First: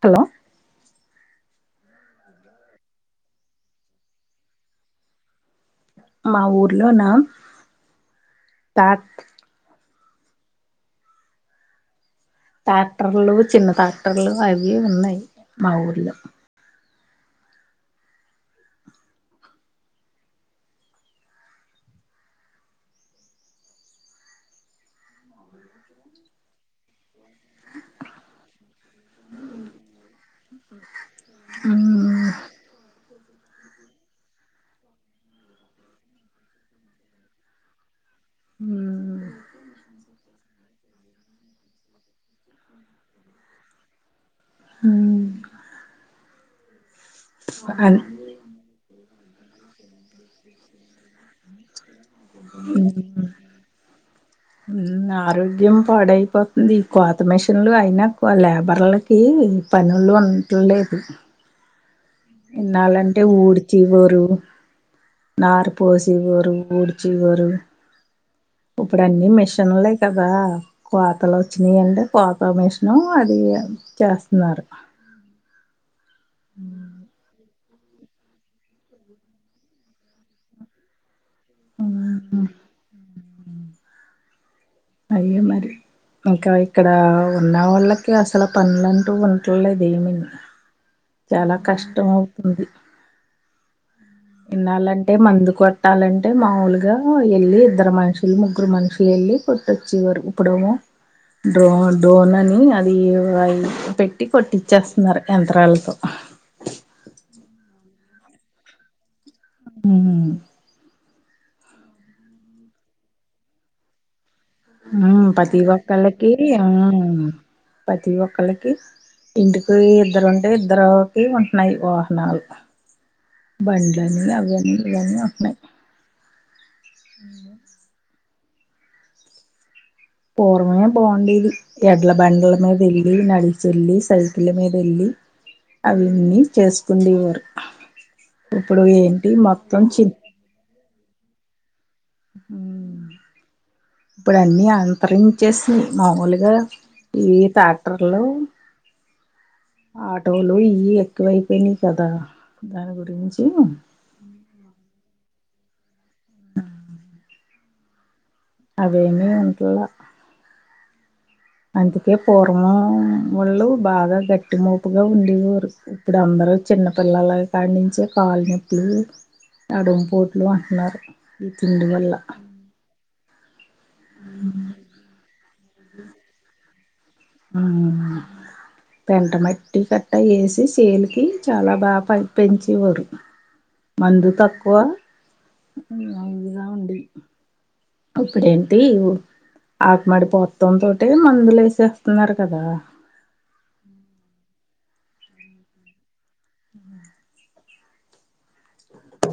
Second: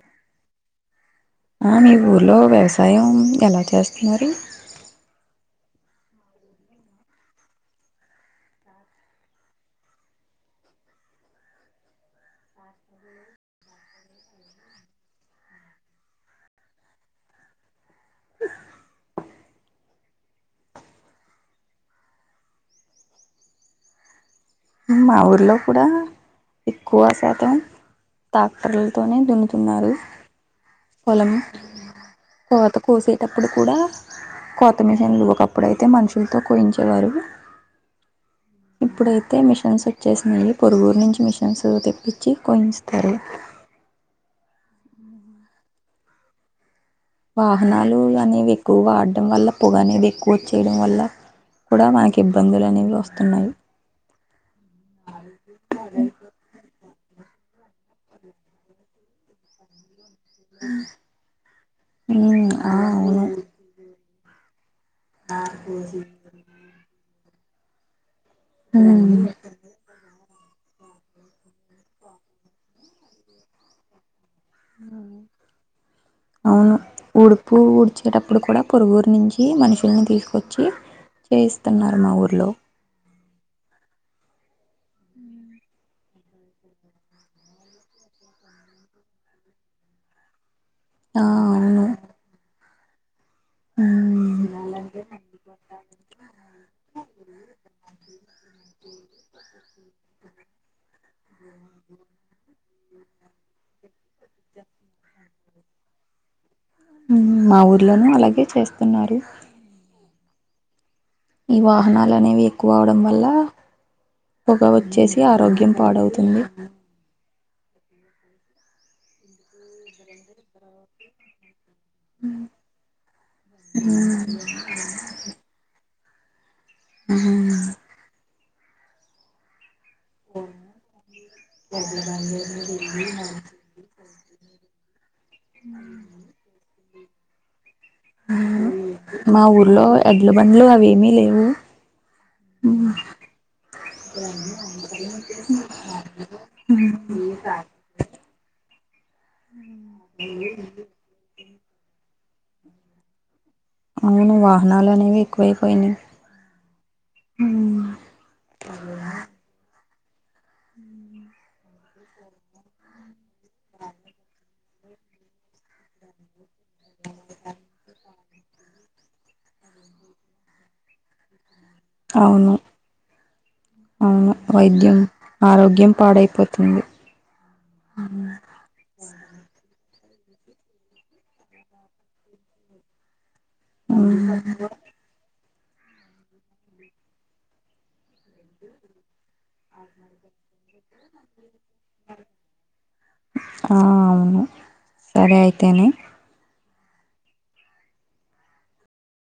hello మీ ఊర్లో వ్యవసాయం ఎలా చేస్తున్నారు మా ఊర్లో నా తత్ ట్రాక్టర్లు చిన్న ట్రాక్టర్లు అవి ఉన్నాయి మా ఊర్లో మా ఊర్లో కూడా ఎక్కువ శాతం టాక్టర్లతోనే దున్నుతున్నారు పొలం కోత కోసేటప్పుడు కూడా కోతమిషన్లు ఒకప్పుడైతే మనుషులతో కూయించేవారు ఇప్పుడైతే మిషన్స్ వచ్చేసినాయి పొరుగురు నుంచి మిషన్స్ తెప్పించి కోయిస్తారు ఉ వాహనాలు అనేవి ఎక్కువ వాడ వల్ల పొగ అనేది ఎక్కువ వచ్చేయడం వల్ల కూడా వా ఆరోగ్యం పాడయిపోతుంది కోత మిషన్లు అయినా లేబర్లకి పనులు ఉండలేదు ఉమ్, ఆ అవును ఎన్నాాలంటే ఊడిచీవరు నార్ పూసి వ ఊడిచి వరు ఇప్పుడు ఉమ్, అన్ని మిషన్లే కదా కోతలు వచ్చినాయి అంటడి కోత మేషిన అది చేస్తా అవును ఉడ్ పువ్వుఊడిచేటప్పుడు కూడా పొరుగురు నుంచి మనుషుల్ని తీసుకొచ్చి ఏయిస్తున్నార్ మా ఊర్లో అయ్యె మరి ఇంకా ఇక్కడా ఉన్న వాళ్ళకి అసల్ పన్లంటూ ఉంట్లేదు ఏమిను ఆ చాలా అవును కష్టం ఔతుంది మ్మ్ విన్నాలంటే మందు కొట్టాలంటే మావూలుగా వెళ్ళి ఇద్దర్ మనుషుల్ ముగ్గుర్ మనుషుల్ ఎళ్ లీ కొట్టచ్చెవర్ ఇప్పుడొమొ డ్రో డ్రోన్ అనీ అదీవి పెట్టి కొట్టించేస్తున్నార్ యంత్రాలతో మ్ మా ఊర్లోనూ అలాగే చేస్తున్నారు మ్ ఈ వాహనాల్ అనేవి ఎక్కువ అవడం వల్లా మ్ పతి ఒక్కళ్లకీ ఆ ప్రతి ఒకల్లకి ఇంటికి ఒ ఇద్దరు ఉంటే ఇద్దరుకి ఉ నయ్ వాహనాల్ బండ్లన్ని అవన్ని ఇవన్ని ఉన్నాయి మ్ పూర్వమే బాగుండేది ఎడ్ల బండుల మీద వెల్లి నడిచెల్లి సై ల మీద ఎళ్ళి అవన్నీ చేసుకునె వారు మా ఊర్లో చి ఎడ్ల బండ్లు అవేమీ లేవు ఉమ్, ఇప్పుడ్ అన్నీ అంతరించేసిని మామూలుగా ఈ ట్రాక్టర్లు ఆటోలు ఇయీ ఎక్కువైపోయినయ్ కదా దాని గురించి కువయ్ పోయినయ్ మ్ అవేమీ ఉంటల్లా అందుకే పూర్మం వొళ్ళు బాగా గట్టిమోపుగా ఉండేవోరు ఇప్పుడ్ అందర్ చిన్న పిల్లల కాడించి కాలు నొప్పులు నడుమ్ పోట్లు అంటున్నార్ తిండి వల్ల ఔను వైద్యం ఆరోగ్యం పాడైపోతుంది ఆ తింటన టిఫన్ అట్ట ఏసి చేన్కి చాలా బాగా పం పెంచేవారు ఉమ్, మందు తక్కువ [inaudible] ఉండె ఇప్పుడేంటి ఉ ఆకుమడిపోత్తం తోటే మందుల్ ఏసేస్తున్నార్ కదా ఆ అవును సరే అయితేని